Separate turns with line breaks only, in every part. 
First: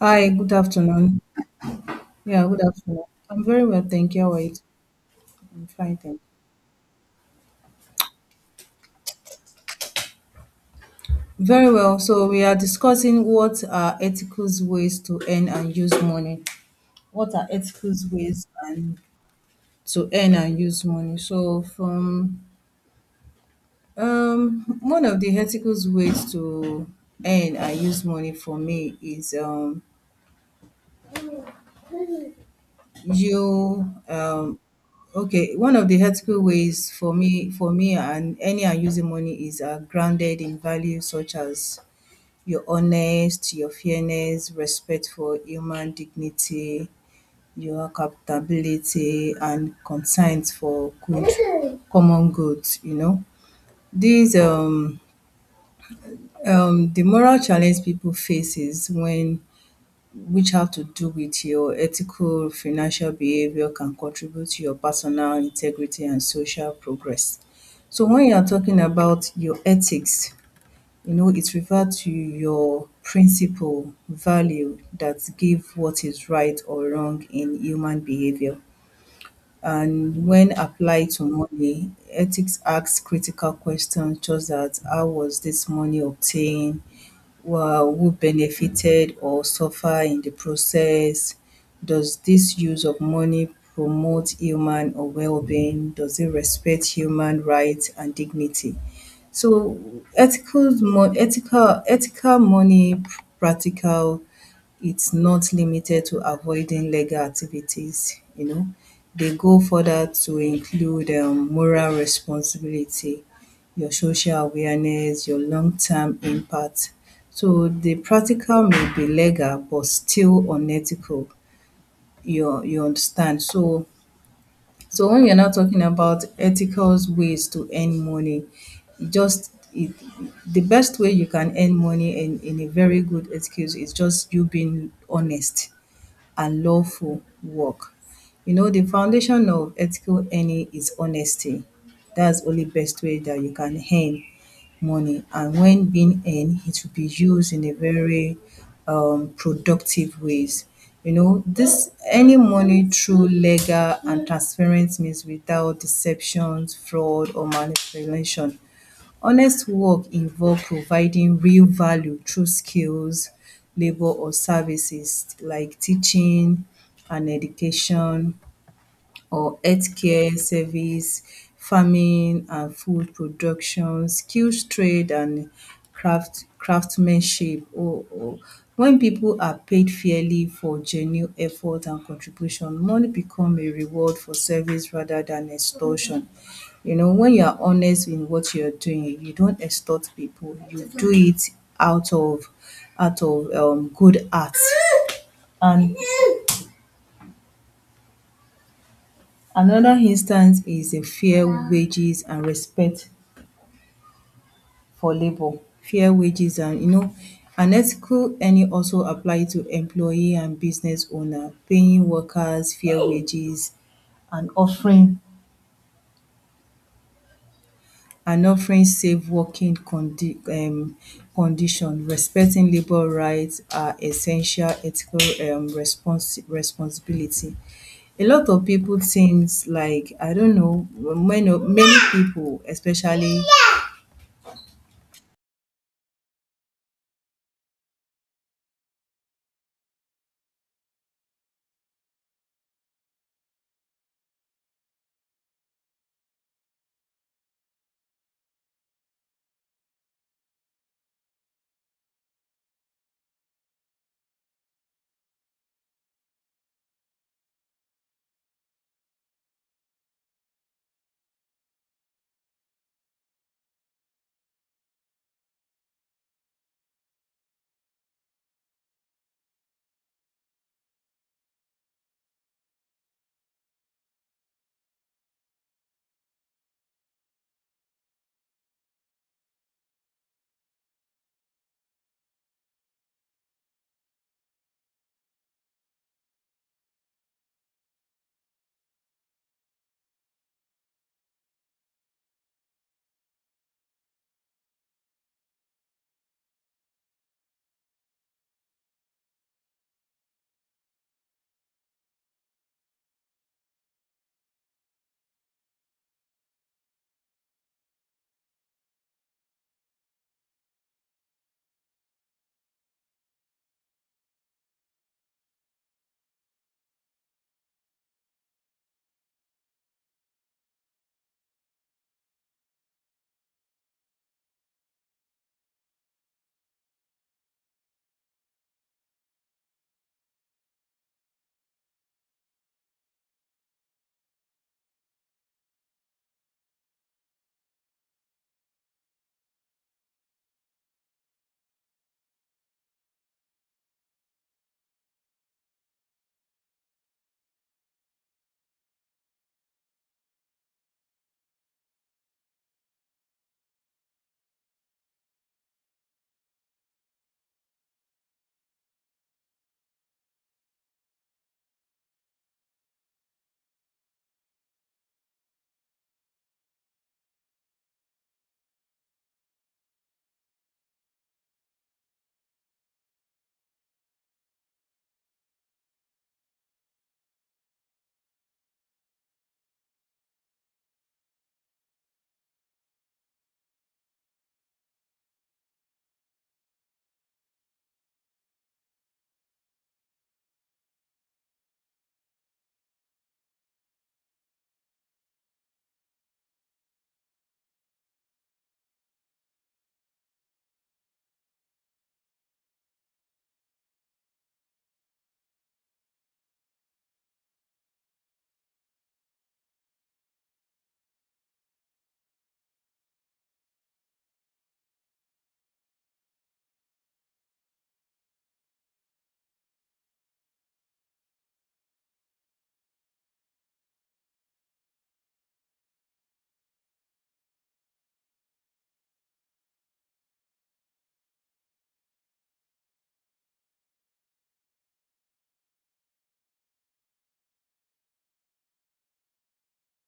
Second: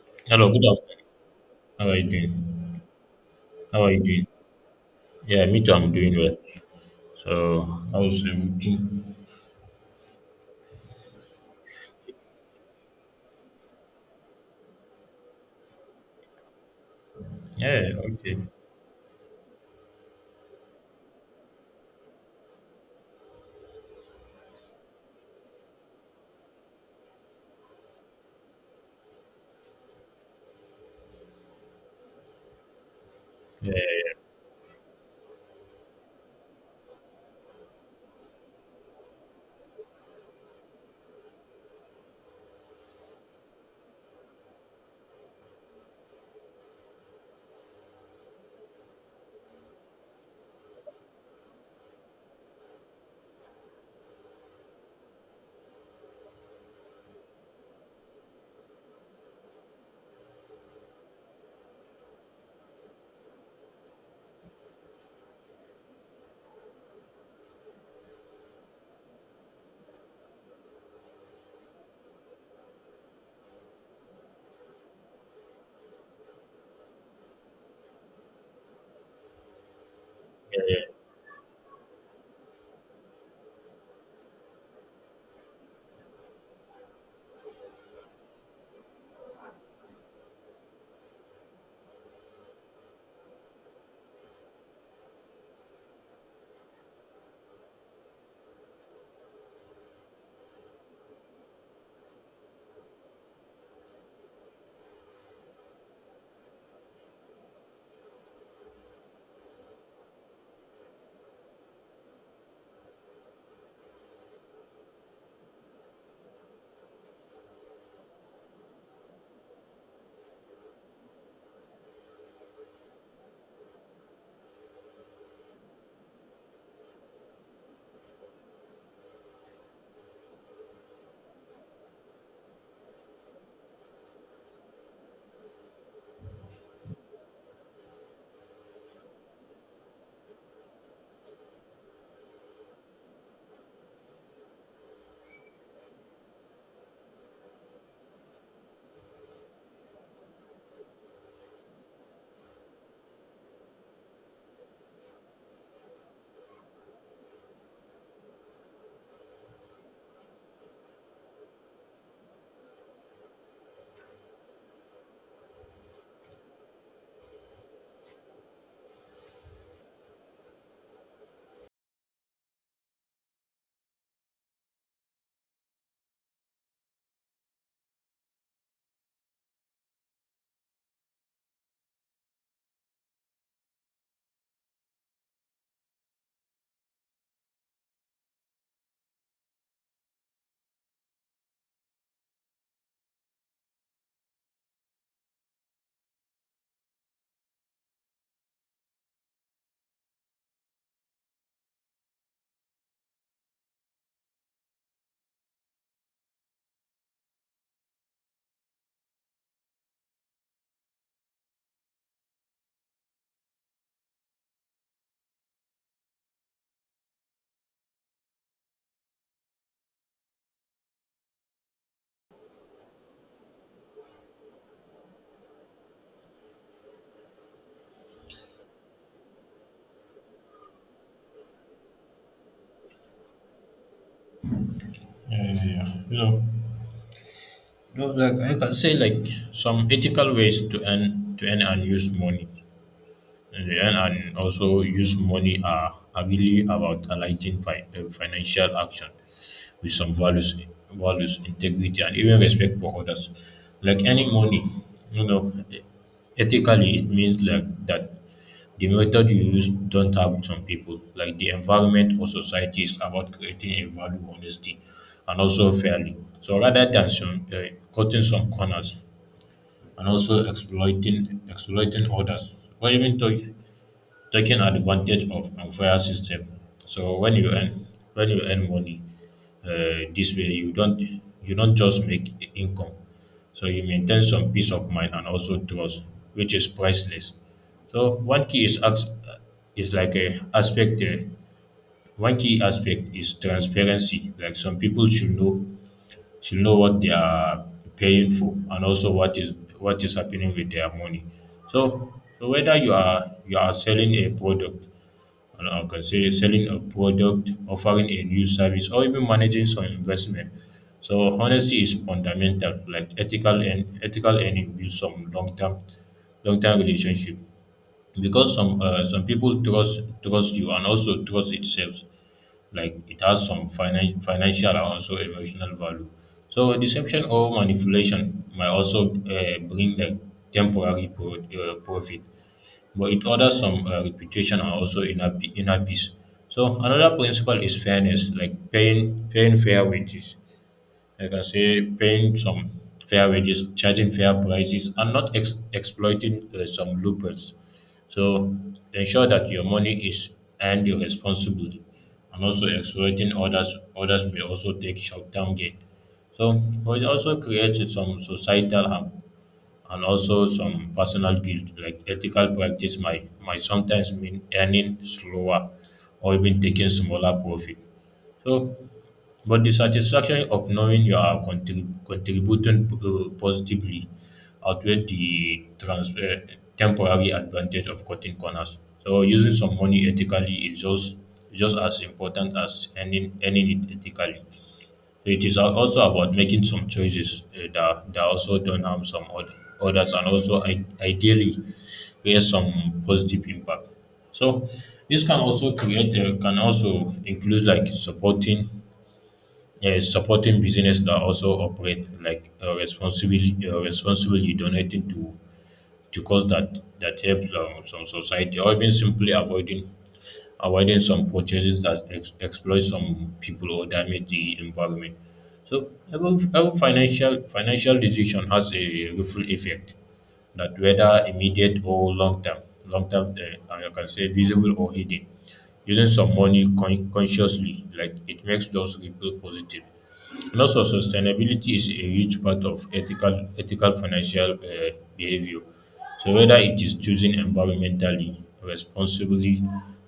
Hi, good
Hello, good afternoon.
afternoon.
How are you
Yeah, good
doing?
afternoon. I'm very well,
How are you
thank you.
doing?
How are you?
Yeah, me
I'm
too. I'm
fine,
doing
thank
well. So, how's the routine?
you. Very well. So we are discussing what are ethical ways to earn and use money. What are ethical
Yeah, okay.
ways and to earn and use money? So from one of the ethical ways to earn and use money for me is
Yeah,
you okay, one of the ethical ways for me and any I'm using money is grounded in values such as your honest, your fairness, respect for human dignity, your accountability, and concern for good, common good. You know, these um the moral challenge people faces when which have to do with your ethical financial behavior can contribute to your personal integrity and social progress. So when you are talking about your ethics, it refers to your principle, value that give what is right or wrong in human behavior. And when
yeah, yeah.
applied to money, ethics asks critical questions such as how was this money obtained? Were who benefited or suffer in the process? Does this use of money promote human or well-being? Does it respect human rights and dignity? So ethical money practical, it's not limited to avoiding legal activities, They go further to include moral responsibility, your social awareness, your long term impact. So the practical may be legal but still unethical. You understand? So when you're not talking about ethical ways to earn money, just it, the best way you can earn money in a very good ethical is just you being honest and lawful work. You know, the foundation of ethical earning is honesty. That's only best way that you can earn money. And when being earned, it will be used in a very productive ways. You know, this any money through legal and transparent means without deceptions, fraud, or manipulation. Honest work involve providing real value through skills labour or services like teaching and education or healthcare service, farming and food production, skills trade and craftsmanship. Oh, oh. When people are paid fairly for genuine effort and contribution, money become a reward for service rather than extortion. You know, when you are honest in what you are doing, you don't extort people. You do it out of out of good heart and another instance is a fair wages and respect for labour. Fair wages, and an ethical earning also apply to employee and business owner, paying workers fair wages and offering and offering safe working condition. Respecting labour rights are essential ethical responsibility. A lot of people thinks like I don't know many people, especially
Yeah, yeah. You know, no, like I can say, like some ethical ways to earn and use money, and the earn and also use money are, really about aligning financial action with some values, values, integrity, and even respect for others. Like any money, you know, ethically it means like that the method you use don't help some people. Like the environment or society is about creating a value honestly and also fairly. So rather than some, cutting some corners and also exploiting others, or even you taking advantage of unfair system. So when you earn money this way, you don't just make income. So you maintain some peace of mind and also trust, which is priceless. So one key is ax- is like a aspect. One key aspect is transparency. Like some people should know what they are paying for and also what is happening with their money. So so whether you are selling a product, and I can say selling a product, offering a new service, or even managing some investment. So honesty is fundamental. Like ethical earning builds some long term relationship because some people trust you, and also trust itself, like it has some financial and also emotional value. So deception or manipulation might also bring like temporary profit, but it orders some reputation and also inner peace. So another principle is fairness, like paying fair wages. I can say paying some fair wages, charging fair prices, and not exploiting some loopholes. So ensure that your money is earned responsibly, and also exploiting others. Others may also take short-term gain. So but it also creates some societal harm and also some personal guilt. Like ethical practice might sometimes mean earning slower or even taking smaller profit. So but the satisfaction of knowing you are contributing positively outweighs the temporary advantage of cutting corners. So using some money ethically is just as important as earning, earning it ethically. So it is also about making some choices that, that also don't harm some other, others, and also ideally create some positive impact. So this can also create can also include like supporting, yeah, supporting business that also operate like responsibly, donating to cause that that helps some society, or even simply avoiding some purchases that exploit some people or damage the environment. So every financial decision has a ripple effect, that whether immediate or long term, and you can say visible or hidden. Using some money consciously, like it makes those ripple positive. Loss of sustainability is a huge part of ethical financial behavior. So whether it is choosing environmentally responsibly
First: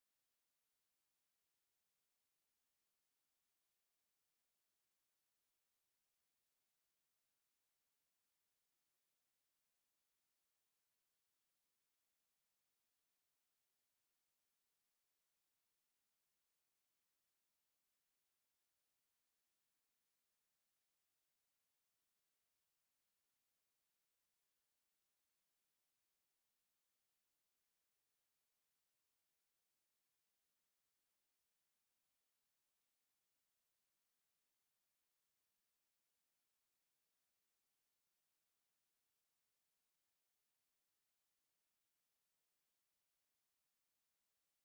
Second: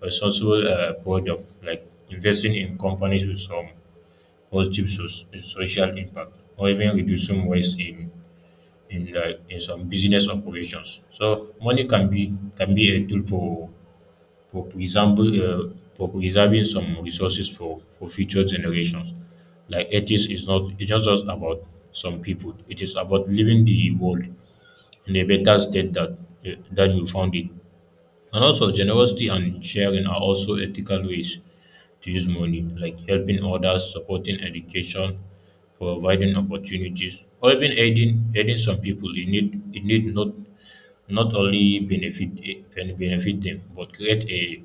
responsible product, like investing in companies with some positive social impact, or even reducing waste in, like in some business operations. So money can be a tool for preserving uh, for preserving some resources for future generations. Like ethics is not it's not just about some people. It is about leaving the world in a better state that than you found it. And also, generosity and sharing are also ethical ways to use money, like helping others, supporting education, providing opportunities, or even aiding some people in need, not not only benefit benefit them, but create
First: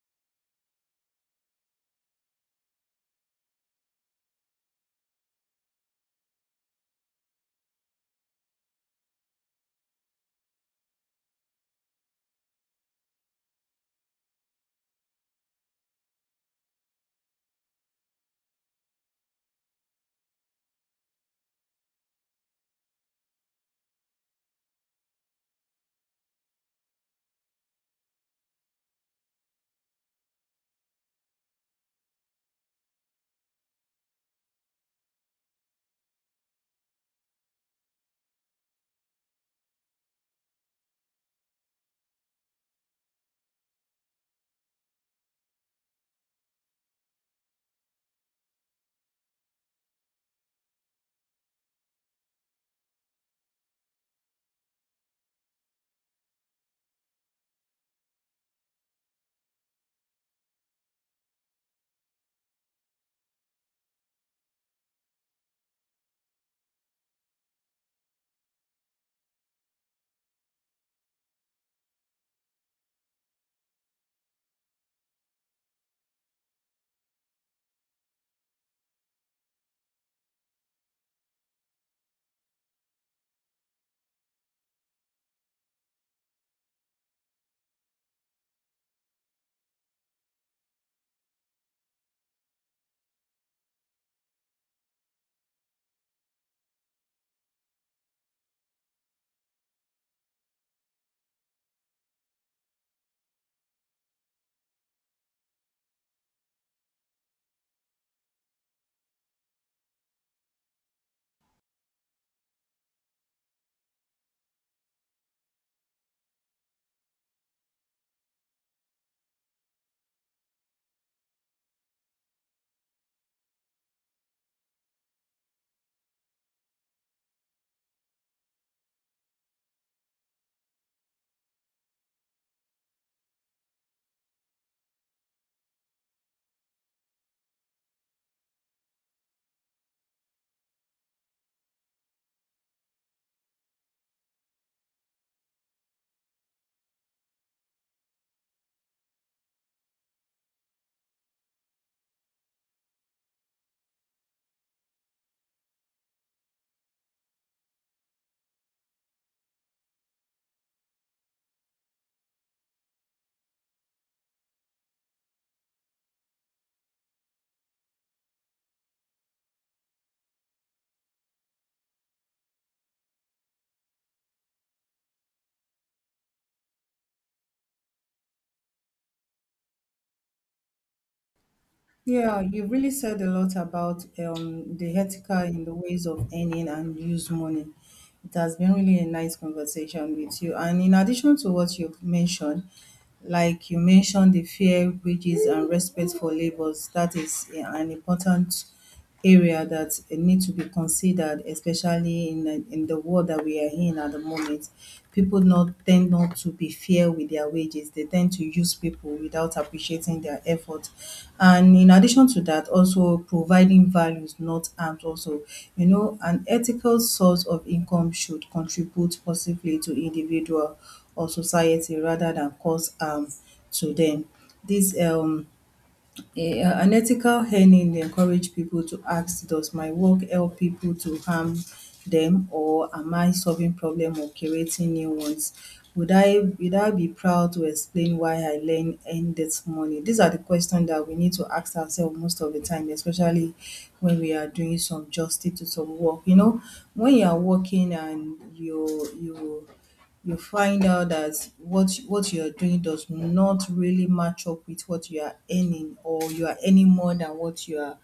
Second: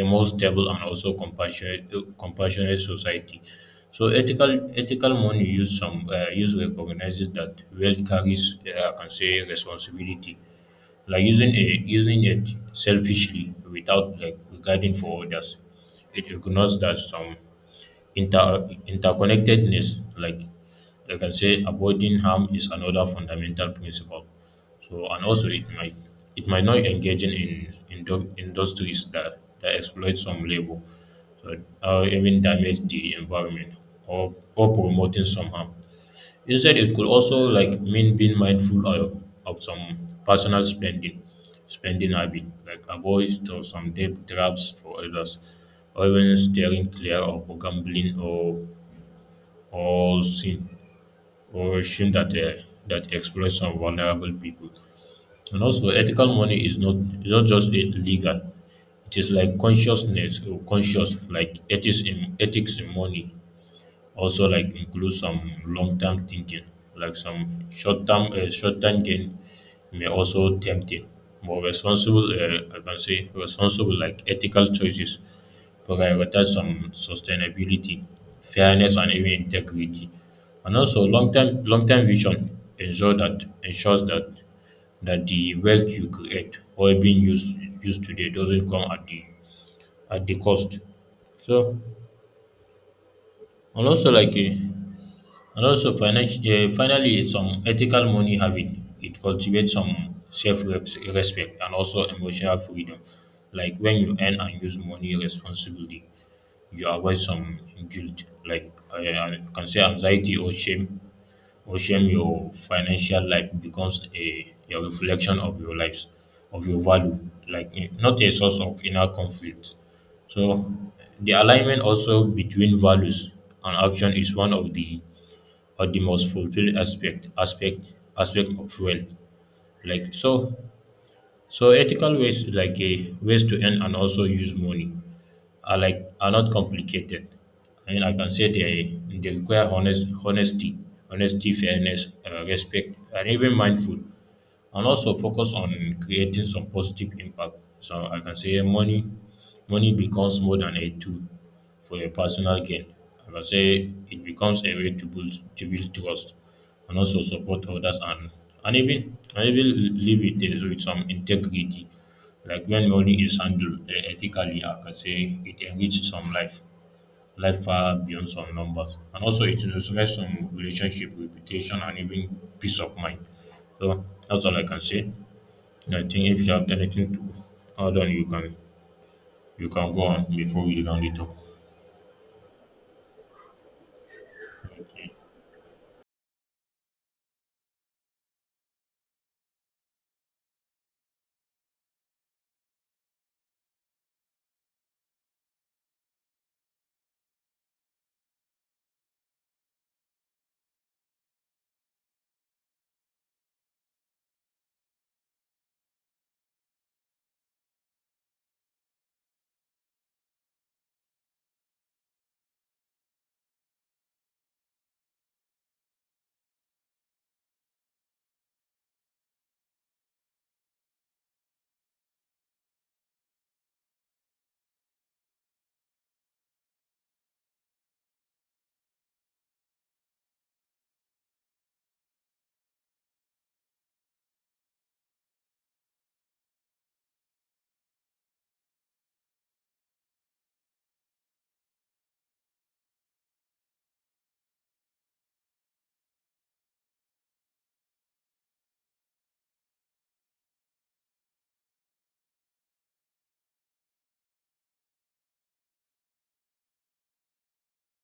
a more stable and also compassionate society. So ethical money use recognizes that wealth carries I can say responsibility, like using it selfishly without like regarding for others. It ignores that some interconnectedness. Like I can say avoiding harm is another fundamental principle. So and also it might not engaging in industries that, that exploit some labor so, or even damage the environment or promoting some harm. Instead, it could also like mean being mindful of some personal spending, spending habit, like avoid to some debt traps for others, or even steering clear of gambling or sin. Or ocean that that exploits some vulnerable people. And also, ethical money is not just legal; it is like consciousness or conscious, like ethics in money also like include some long-term thinking, like some short-term short-term gain may also tempting. More responsible I can say responsible like ethical choices prioritize some sustainability, fairness, and even integrity. And also long-term vision ensure that ensures that that the wealth you create or being used used today doesn't come at the cost. So and also like and also, finally, some ethical money having it cultivates some self respect and also emotional freedom. Like when you earn and use money responsibly, you avoid some guilt, like I can say anxiety or shame. Or shame your financial life becomes a reflection of your lives, of your value, like not a source of inner conflict. So, the alignment also between values and action is one of the or the most fulfilling aspect of wealth, like so so ethical ways like a ways to earn and also use money are like are not complicated. I mean I can say they require honesty, honesty, fairness, respect, and even mindful, and also focus on creating some positive impact. So I can say money, money becomes more than a tool for your personal gain. I can say it becomes a way to build trust and also support others, and even live with some integrity. Like when money is handled ethically, I can say it enriches some life far beyond some numbers. And also, it resonates some relationship, reputation, and even peace of mind. So that's all I can say. And I think if you have anything to add on, you can go on before we round it up.
yeah, you really said a lot about the
Okay.
ethical in the ways of earning and use money. It has been really a nice conversation with you. And in addition to what you've mentioned, like you mentioned the fair wages and respect for labors that is an important area that it need to be considered, especially in the world that we are in at the moment. People not tend not to be fair with their wages. They tend to use people without appreciating their effort, and in addition to that, also providing values not harms. Also, an ethical source of income should contribute positively to individual or society rather than cause harm to them. This an ethical earning dey encourage people to ask, does my work help people to harm them, or am I solving problem or creating new ones? Would I be proud to explain why I learn earn this money? These are the questions that we need to ask ourselves most of the time, especially when we are doing some justice to some work. You know, when you are working and you you find out that what you're doing does not really match up with what you are earning, or you are earning more than what you are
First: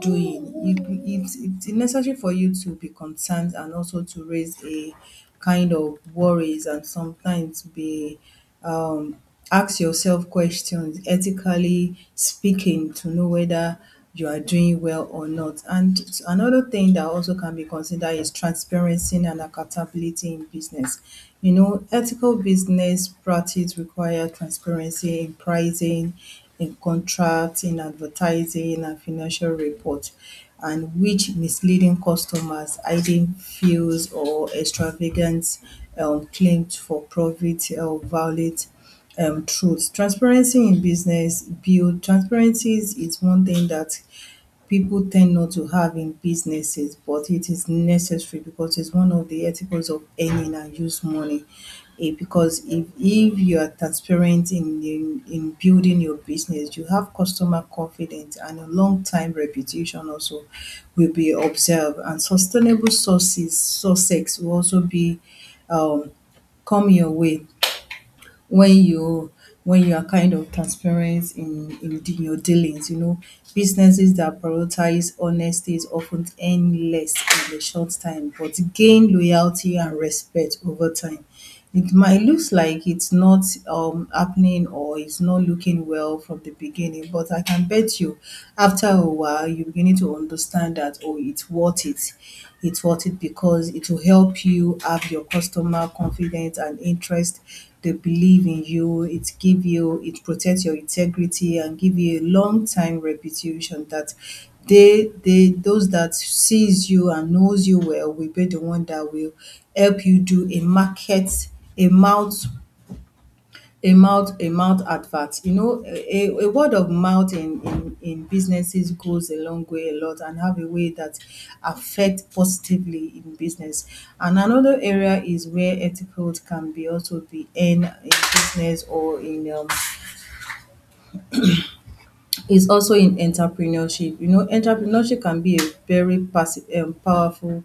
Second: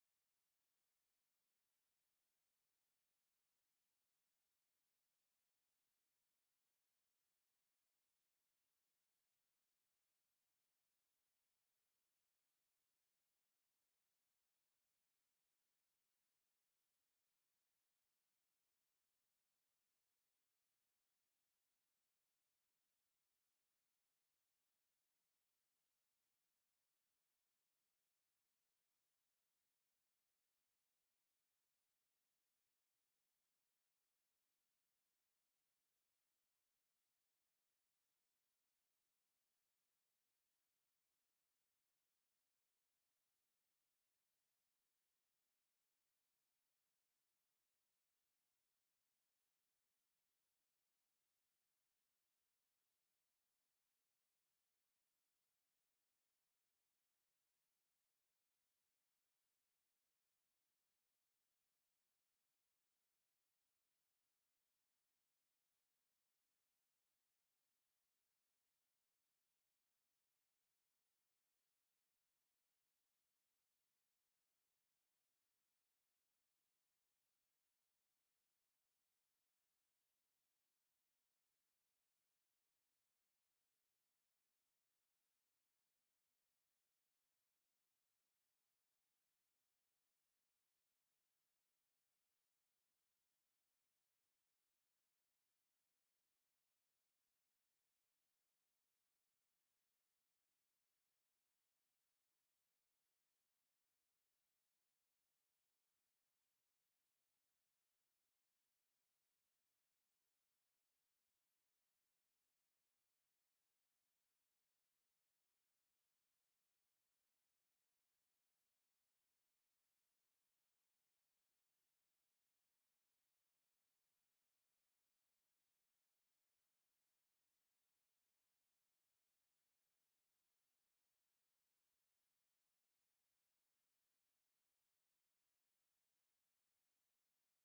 doing it, it's necessary for you to be concerned and also to raise a kind of worries, and sometimes be um ask yourself questions ethically speaking to know whether you are doing well or not. And another thing that also can be considered is transparency and accountability in business. You know, ethical business practice require transparency in pricing, in contracts, in advertising, and financial reports, and which misleading customers, hiding fees or extravagant claims for profit or violate truth. Transparency in business build transparencies is one thing that people tend not to have in businesses, but it is necessary because it's one of the ethicals of earning and use money. Because if you are transparent in building your business, you have customer confidence, and a long time reputation also will be observed and sustainable sources success will also be um come your way when you are kind of transparent in your dealings. You know, businesses that prioritize honesty is often earn less in the short time, but gain loyalty and respect over time. It might looks like it's not happening, or it's not looking well from the beginning, but I can bet you after a while you're beginning to understand that, oh, it's worth it, it's worth it, because it will help you have your customer confidence and interest. They believe in you. It give you, it protects your integrity and give you a long time reputation that they those that sees you and knows you well will be the one that will help you do a mouth a mouth a mouth advert. A word of mouth in businesses goes a long way a lot and have a way that affect positively in business. And another area is where ethical can be also be in business or in is also in entrepreneurship. You know, entrepreneurship can be a very passive, powerful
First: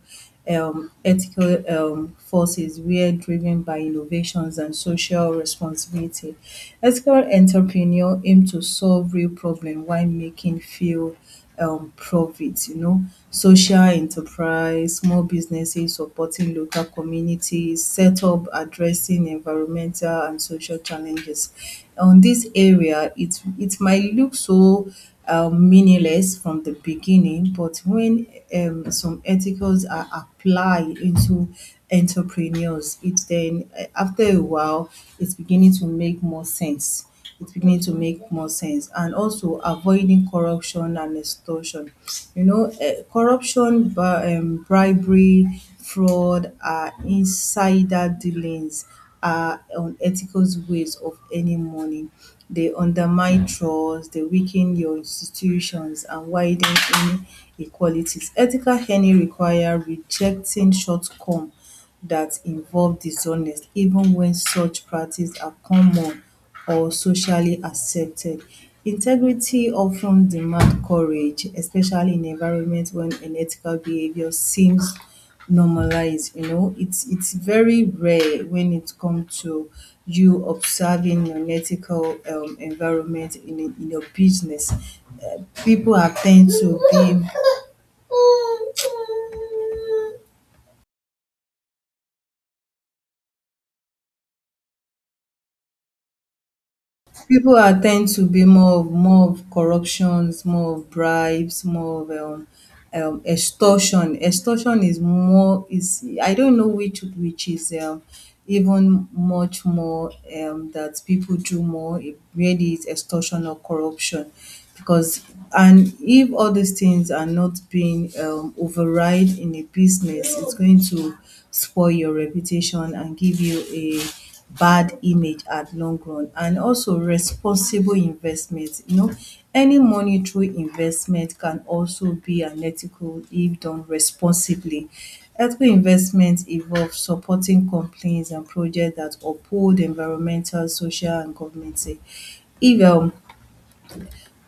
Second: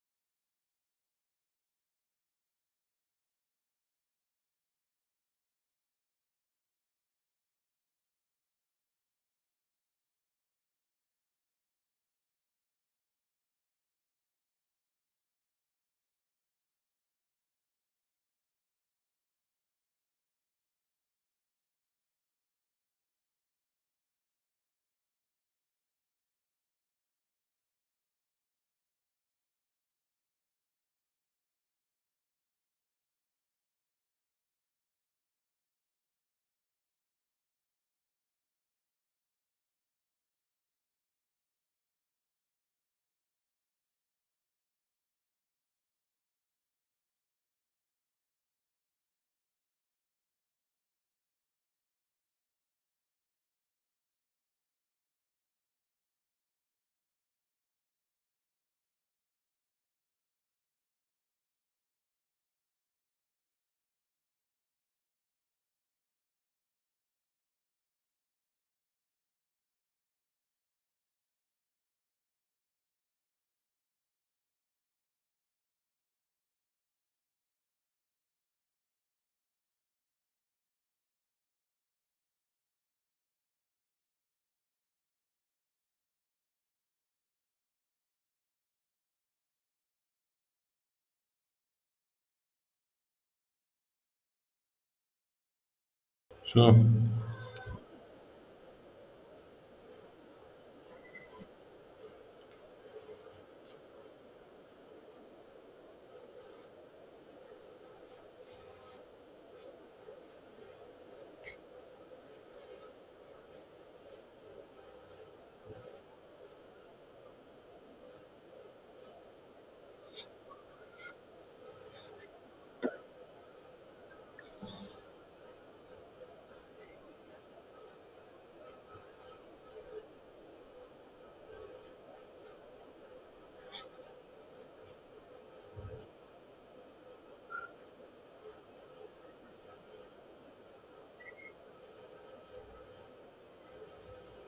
ethical forces where driven by innovations and social responsibility. Ethical entrepreneur aim to solve real problem while making few profits. You know, social enterprise, small businesses supporting local communities, set up addressing environmental and social challenges. On this area, it might look so meaningless from the beginning, but when some ethicals are applied into entrepreneurs, it then after a while it's beginning to make more sense, and also avoiding corruption and extortion. You know, corruption, bribery, fraud, insider dealings are unethical ways of earning money. They undermine trust, they weaken your institutions, and widen inequalities. Ethical earning require rejecting shortcome that involve dishonest even when such practices are common or socially accepted. Integrity often demand courage, especially in environments when unethical behaviour seems normalized. It's very rare when it comes to you observing unethical environment in your business. People are tend to be
So
People are tend to be more of corruptions, more of bribes, more of extortion. Extortion is more is I don't know which is even much more that people do more. It really is extortion or corruption because, and if all these things are not being override in a business, it's going to spoil your reputation and give you a bad image at long run. And also responsible investment, any monetary investment can also be unethical if done responsibly. Ethical investment involve supporting companies and projects that uphold environmental, social, and governmental. If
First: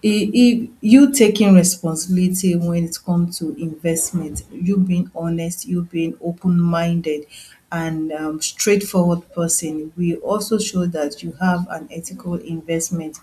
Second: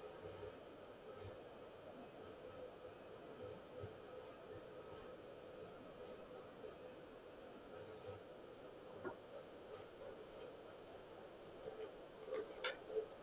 if e you taking responsibility when it comes to investment, you being honest, you being open-minded and straightforward person, we also show that you have an ethical investment,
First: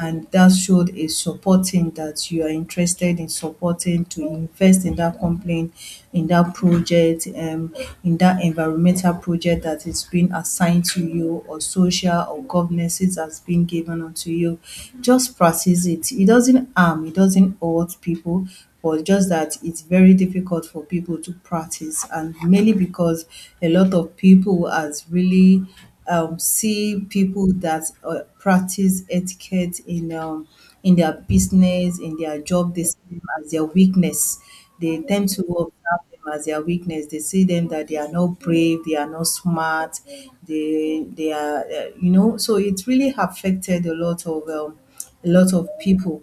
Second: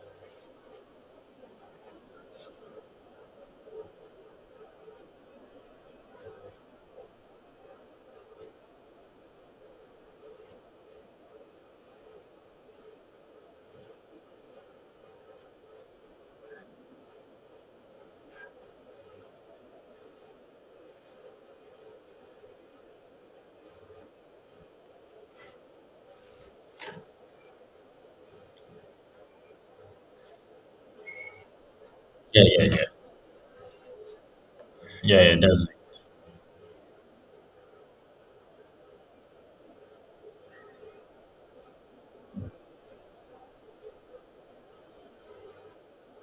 and that showed is supporting that you are interested in supporting to invest in that company, in that project, in that environmental project that is being assigned to you, or social or governances that's been given unto you. Just practice it. It doesn't harm, it doesn't hurt people, but just that it's very difficult for people to practice, and mainly because a lot of people has really see people that practice etiquette in their business, in their
yeah, yeah,
job,
yeah,
they see them as their weakness. They
yeah,
tend
yeah.
to
That's
observe them as their weakness. They see them that they are not brave, they are not smart, they are uh. So it really affected a lot of people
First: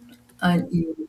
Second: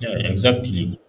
yeah, yeah,
and
exactly.
you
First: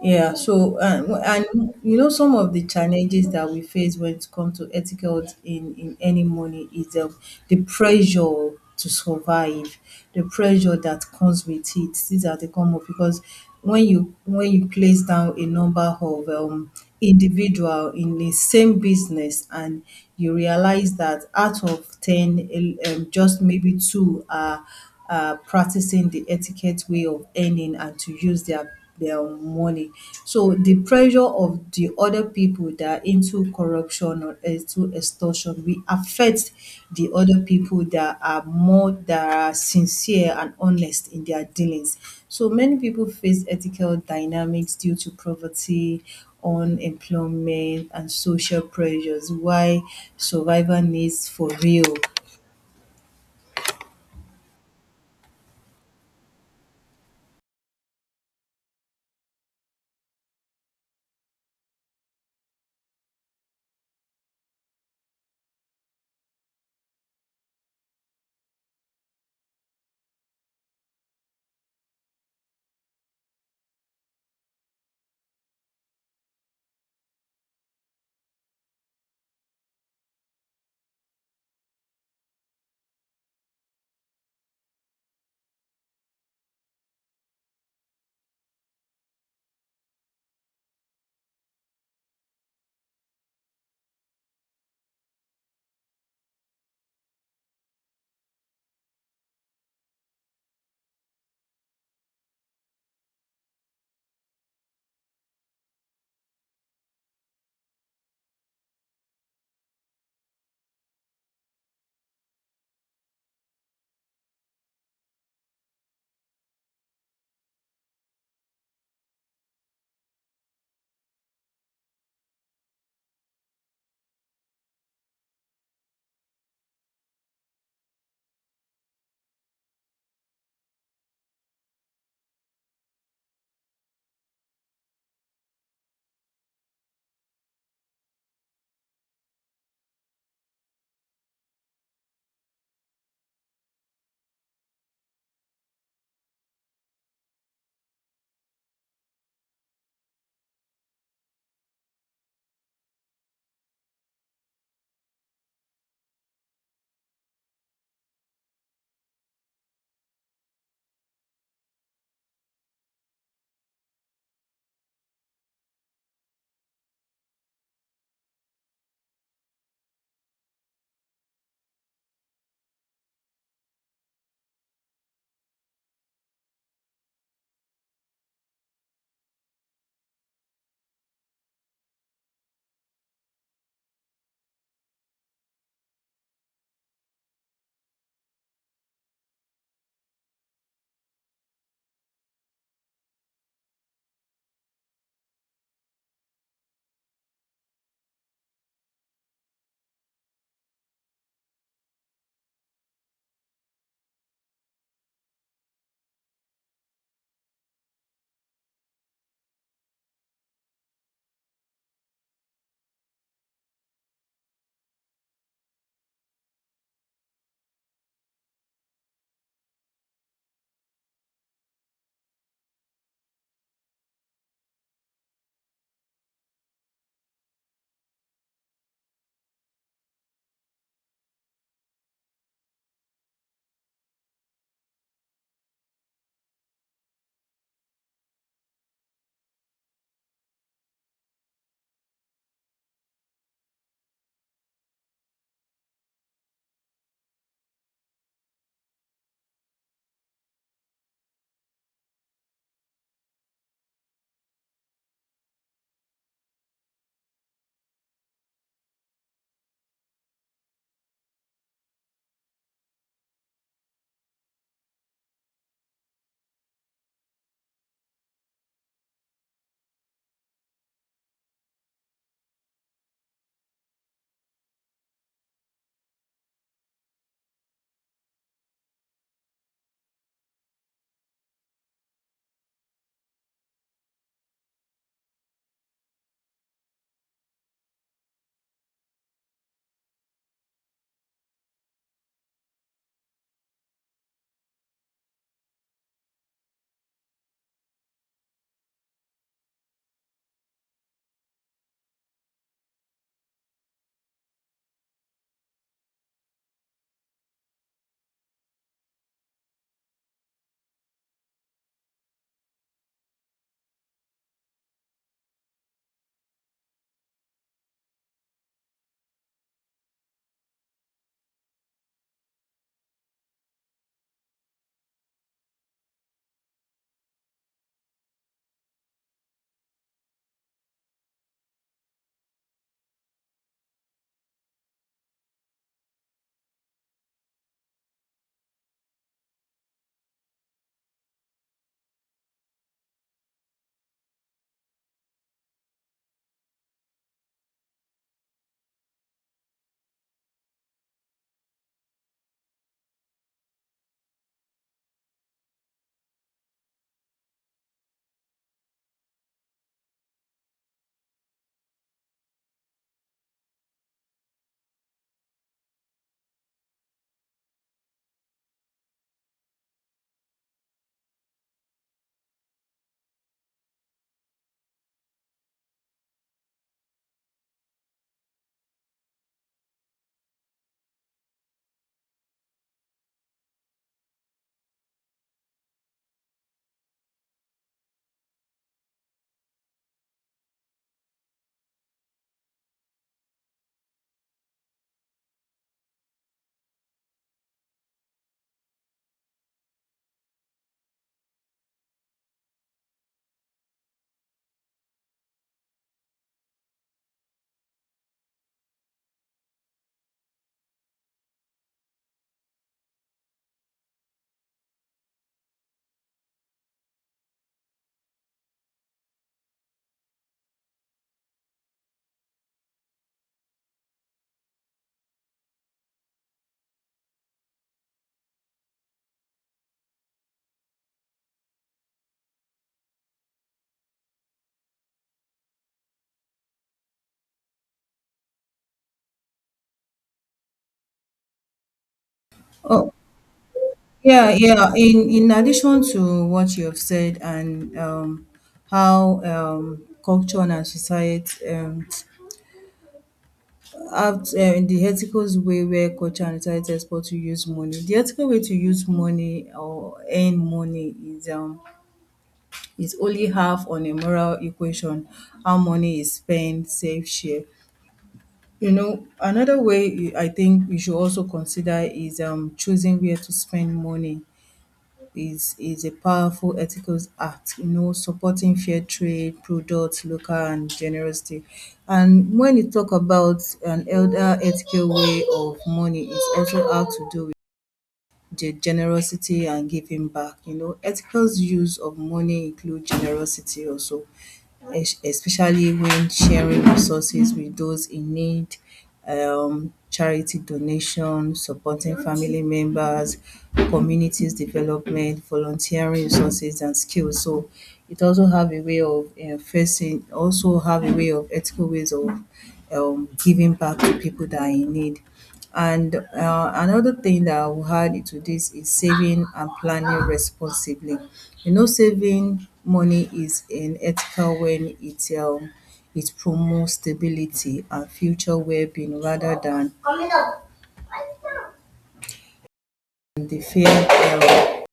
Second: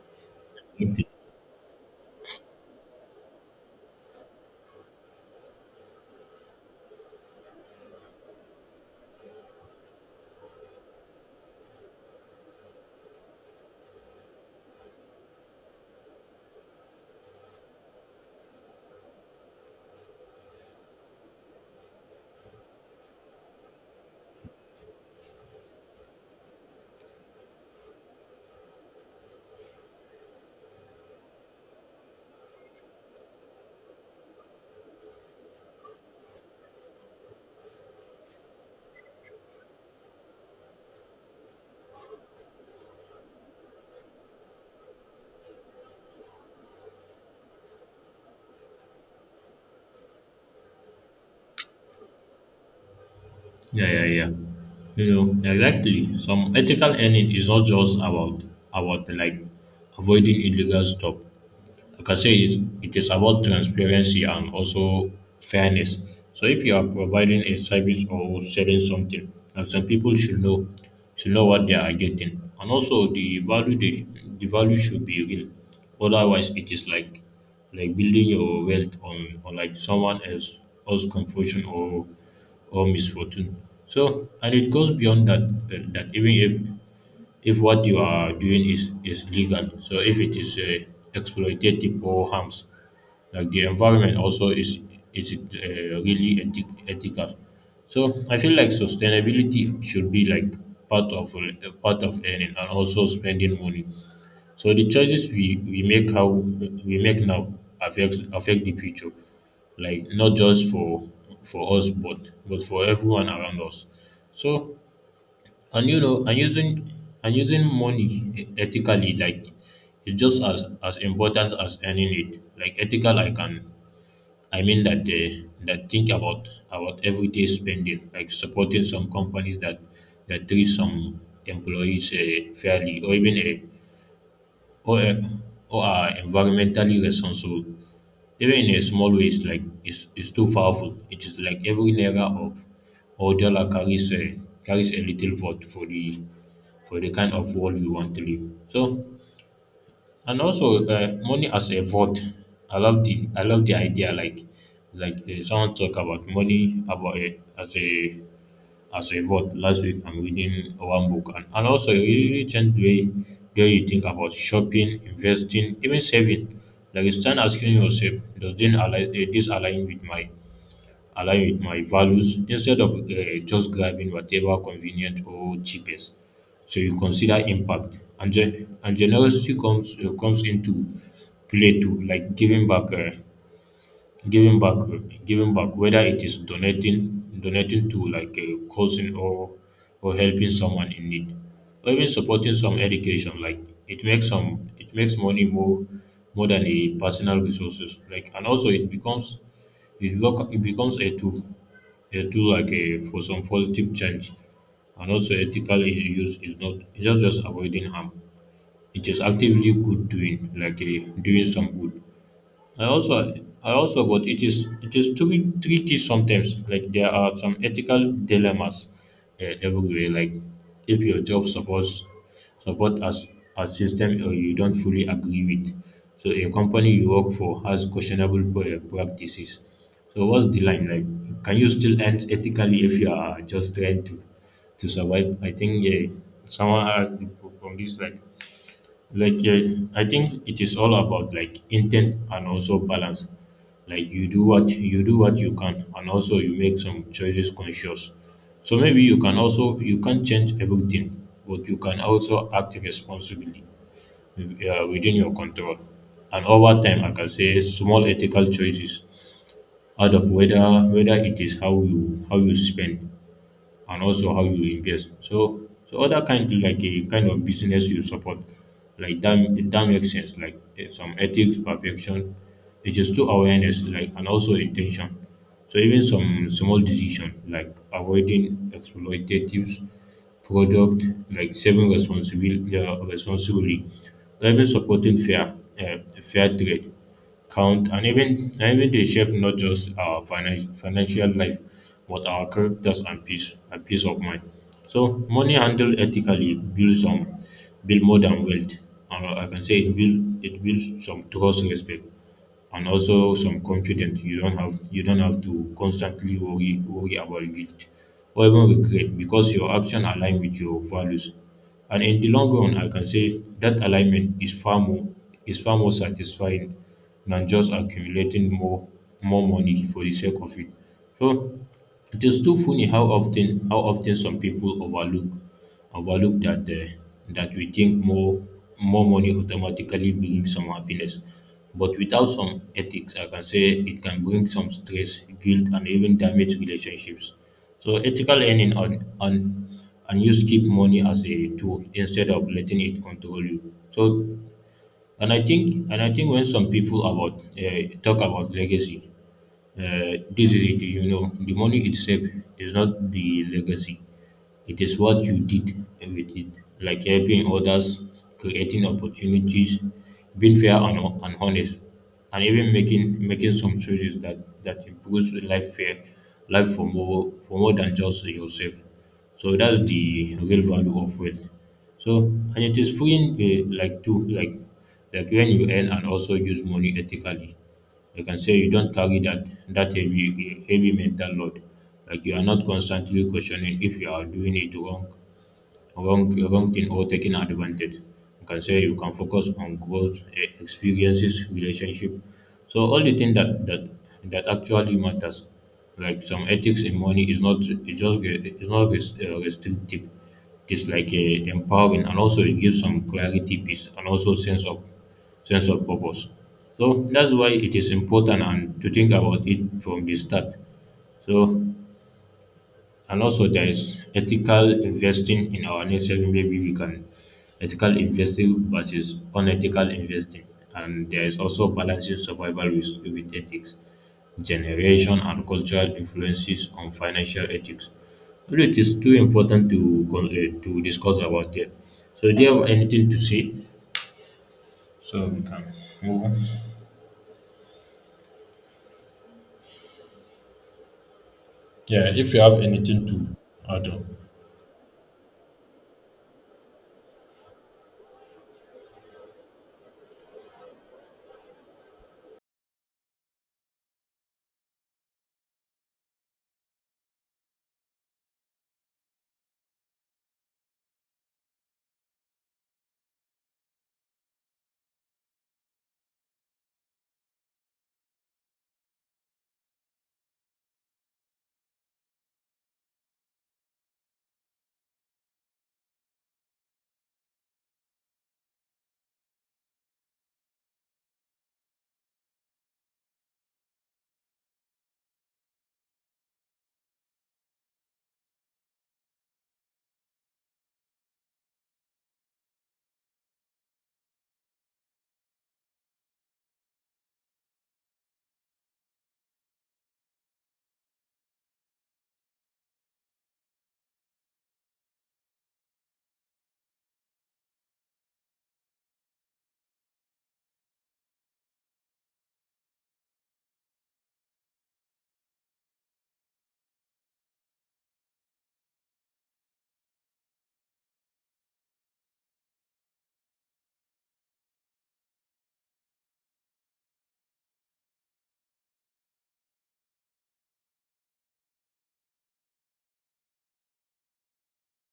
yeah, so
Okay.
and you know some of the challenges that we face when it comes to etiquette in any money is the pressure to survive, the pressure that comes with it. These are the common because when you place down a number of individual in the same business and you realize that out of ten, just maybe two are practicing the etiquette way of earning and to use their money. So the pressure of the other people that are into corruption or into extortion will affect the other people that are more that are sincere and honest in their dealings. So many people face ethical dynamics due to poverty, unemployment, and social pressures. Why survival needs for real.
Yeah, yeah, yeah. You know, yeah, exactly. Some ethical earning is not just about like avoiding illegal stuff. I can say, it's, it is about transparency and also fairness. So if you are providing a service or selling something, and some people should know what they are getting, and also the value the value should be real. Otherwise, it is like building your wealth on like someone else's confusion or misfortune. So and it goes beyond that that even if what you are doing is legal. So if it is exploitative or harms, like the environment also is it really ethical. So I feel like sustainability should be like part of earning and also spending money. So the choices we make how we make now affect the future, like not just for us but for everyone around us. So and you know, and using money ethically, like is just as important as earning it. Like ethical, I can I mean that that think about everyday spending, like supporting some companies that that treat some employees fairly, or even or are environmentally responsible. Even in a small ways, like it's too powerful. It is like every naira of or dollar carries a carries a little vote for the kind of world we want to live. So and also money as a vote. I love the idea like someone talk about money about it as a vote last week. I'm reading one book, and also it really changed the way you think about shopping, investing, even saving. Like you start asking yourself, does this align with my values instead of just grabbing whatever convenient or cheapest. So you consider impact, and, and generosity comes into play too, like giving back. Giving back, giving back, whether it is donating, donating to like a cousin or helping someone in need, or even supporting some education. Like it makes money more than a personal resources. Like and also it becomes a tool like a for some positive change. And also, ethical use is not it's not just avoiding harm. It is actively good doing, like a, doing some good. I also I also but tricky sometimes. Like there are some ethical dilemmas everywhere. Like if your job supports support as a system or you don't fully agree with. So a company you work for has questionable practices. So what's the line like? Can you still end ethically if you are just trying to survive? I think yeah, someone asked me from this I think it is all about like intent and also balance like you do what you can and also you make some choices conscious. So maybe you can also you can't change everything, but you can also act responsibly, within your control. And over time, like I can say small ethical choices out of whether it is how you spend and also how you invest. So so other kind like a kind of business you support, like that makes sense. Like eh, some ethics, perfection, it is to awareness, like and also intention. So even some small decision like avoiding exploitative product, like saving responsibility, responsibly, even supporting fair trade count, and even they shape not just our financial life but our characters and peace of mind. So money handled ethically builds some build more than wealth. And I can say it builds some trust, respect, and also some confidence. You don't have to constantly worry about guilt or even regret, because your action align with your values. And in the long run, I can say that alignment is far more satisfying than just accumulating more money for the sake of it. So it is too funny how often some people overlook that that we think more money automatically brings some happiness. But without some ethics, I can say it can bring some stress, guilt, and even damage relationships. So ethical earning and use keep money as a tool instead of letting it control you. So and I think when some people about talk about legacy, this is it. You know, the money itself is not the legacy. It is what you did with it, like helping others, creating opportunities, being fair and, honest, and even making some choices that that improves life fair life for more than just yourself. So that's the real value of wealth. So and it is freeing like to like like when you earn and also use money ethically. I can say you don't carry that heavy mental load. Like you are not constantly questioning if you are doing it wrong wrongthing or taking advantage. You can say you can focus on growth, experiences, relationship. So all the things that actually matters, like some ethics in money, is not it just it's not restrictive. It's like empowering, and also it gives some clarity, peace, and also sense of purpose. So that's why it is important and to think about it from the start. So and also, there is ethical investing in our nation. Maybe we can ethical investing versus unethical investing. And there is also balancing survival with ethics, generation and cultural influences on financial ethics. Well, it is too important to to discuss about it. So, do you have anything to say? So we can move on. Yeah, if you have anything
Oh,
to add on.
yeah, yeah. In addition to what you have said and how culture and society have in the ethical way where culture and society expect to use money. The ethical way to use money or earn money is only half on a moral equation. How money is spent, save, share. You know, another way I think you should also consider is choosing where to spend money is a powerful ethical act, you know, supporting fair trade, products, local and generosity. And when you talk about an elder ethical way of money, it's also how to do the generosity and giving back. You know, ethical's use of money include generosity also, especially when sharing resources with those in need, charity donation, supporting family members, communities development, volunteering resources and skills. So it also have a way of facing, also have a way of ethical ways of giving back to people that are in need. And another thing that I will add to this is saving and planning responsibly. You know, saving money is unethical when it it promotes stability and future well-being rather than the fear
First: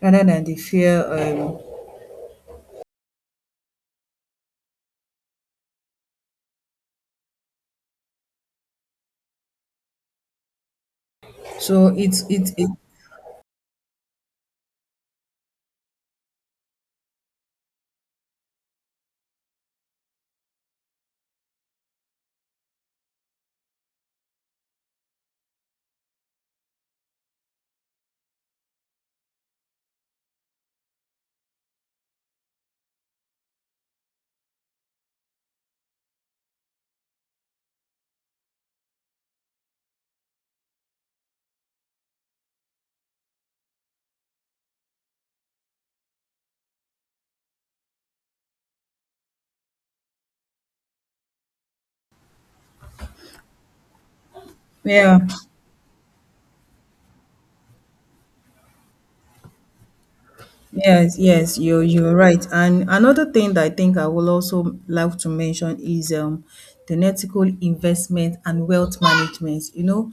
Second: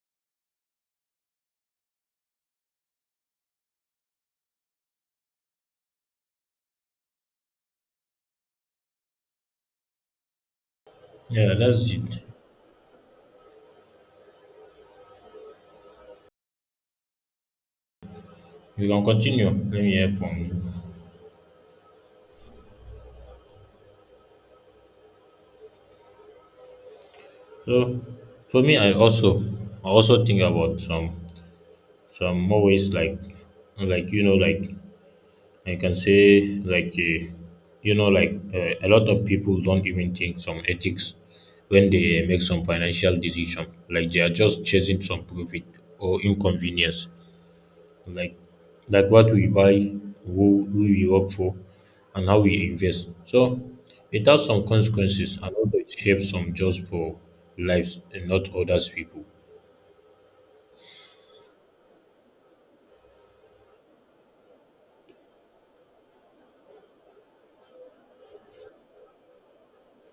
rather than the fear.
Yeah,
So
that's it.
it's it.
You can continue. Let me hear from you. So for me, I also think about some more ways like like you know like I can say a lot of people don't even think some ethics when they make some financial decision, like they are just chasing some profit or inconvenience, like like what we buy, who we work for, and how we invest. So it has some
Yeah.
consequences, and also it shapes some just for lives and not others people.
Yes, yes, you're right. And another thing that I think I will also like to mention is the ethical investment and wealth management. You know,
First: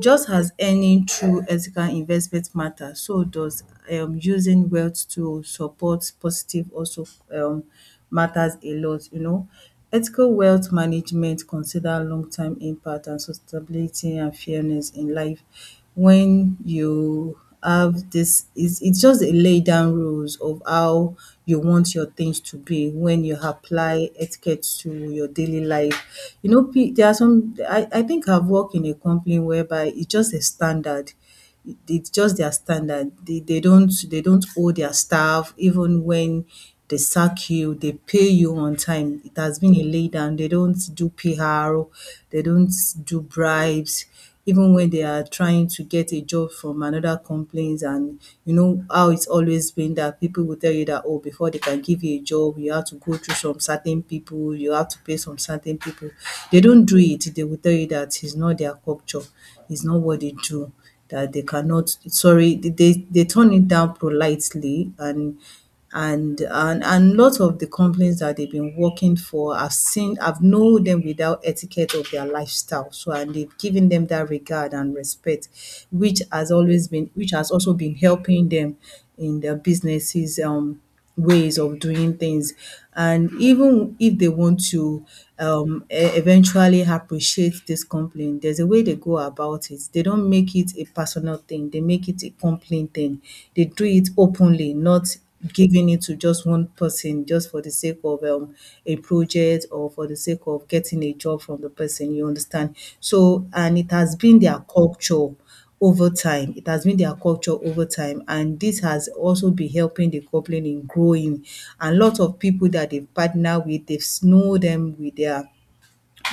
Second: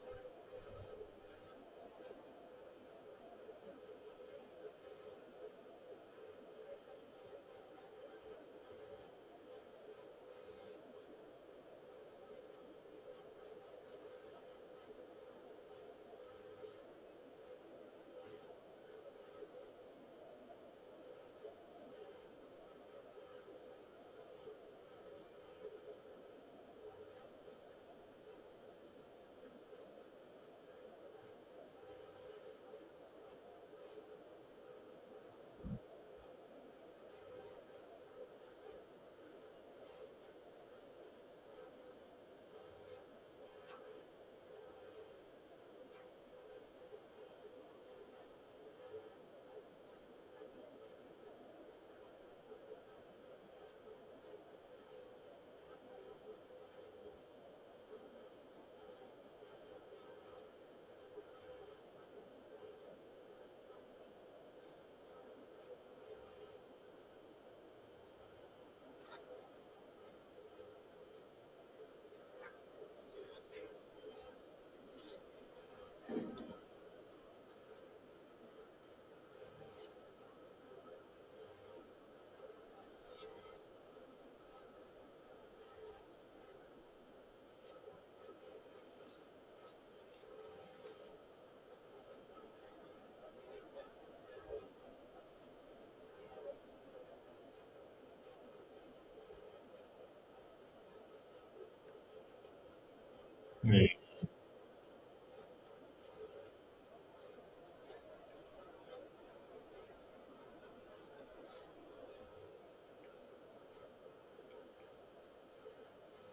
just as earning through ethical investment matters, so does using wealth to support positive also um matters a lot, you know. Ethical wealth management consider long-term impact and sustainability and fairness in life. When you have this is it's just a lay down rules of how you want your things to be when you apply etiquette to your daily life, you know, there are some I think I've worked in a company whereby it's just a standard, it's just their standard. They don't, they don't owe their staff. Even when they sack you, they pay you on time. It has been a lay down. They don't do pr, they don't do bribes even when they are trying to get a job from another companies. And you know how it's always been that people will tell you that, oh, before they can give you a job, you have to go through some certain people, you have to pay some certain people. They don't do it. They will tell you that it's not their culture, it's not what they do, that they cannot. Sorry, they turn it down politely. And lot of the companies that they've been working for, I've seen, I've known them without etiquette of their lifestyle. So and they've given them that regard and respect, which has always been, which has also been helping them in their businesses, ways of doing things. And even if they want to eventually appreciate this complaint, there's a way they go about it. They don't make it a personal thing, they make it a complaint thing. They do it openly, not giving it to just one person just for the sake of a project or for the sake of getting a job from the person, you understand. So and
Yeah,
it has been their culture over time. It has been their culture over time, and this has also been helping the company in growing. And lot of people that they've partnered with, they've known them with their,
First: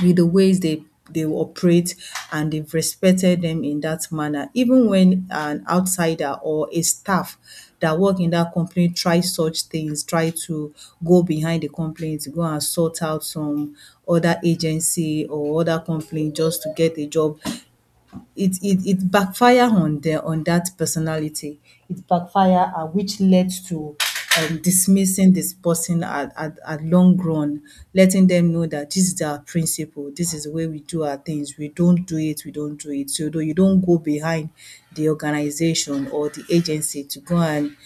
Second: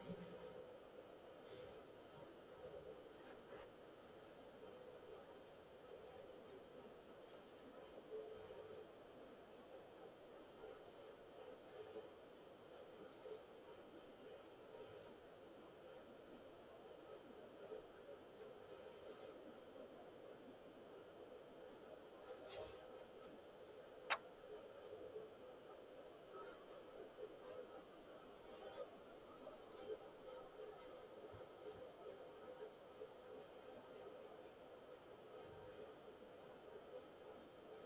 with the ways they operate, and they've respected them in that manner. Even when an outsider or a staff that work in that company try such things, try to go behind the company to go and sort out some other agency or other company just to get a job, it backfire on the, on that personality. It backfire which led to dismissing this person at, at long run, letting them know that this is our principle, this is the way we do our things. We don't do it, we don't do it. So though you don't go behind the organization or the agency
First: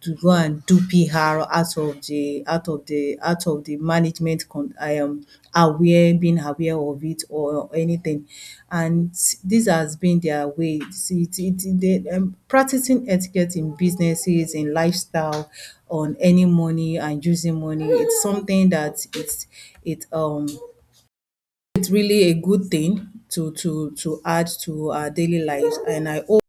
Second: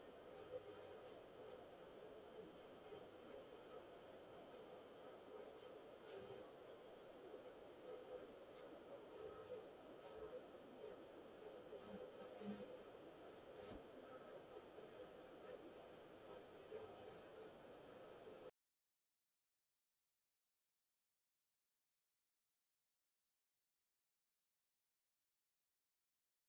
to go and do PR out of the, out of the management con aware, being aware of it or anything. And this has been their way. It's it it they practicing etiquette in businesses, in lifestyle, on any money and using money. It's something that it um it's really a good thing to add to our daily lives. And I hope.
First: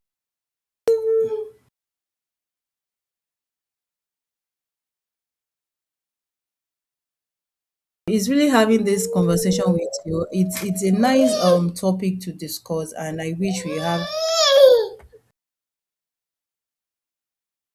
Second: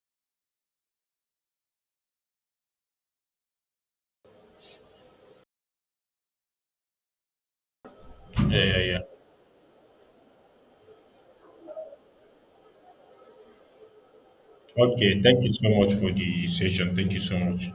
It's really
yeah,
having
yeah, yeah.
this conversation with you. It's a nice topic to discuss, and I wish we have
Okay, thank you so much for the session. Thank you so much.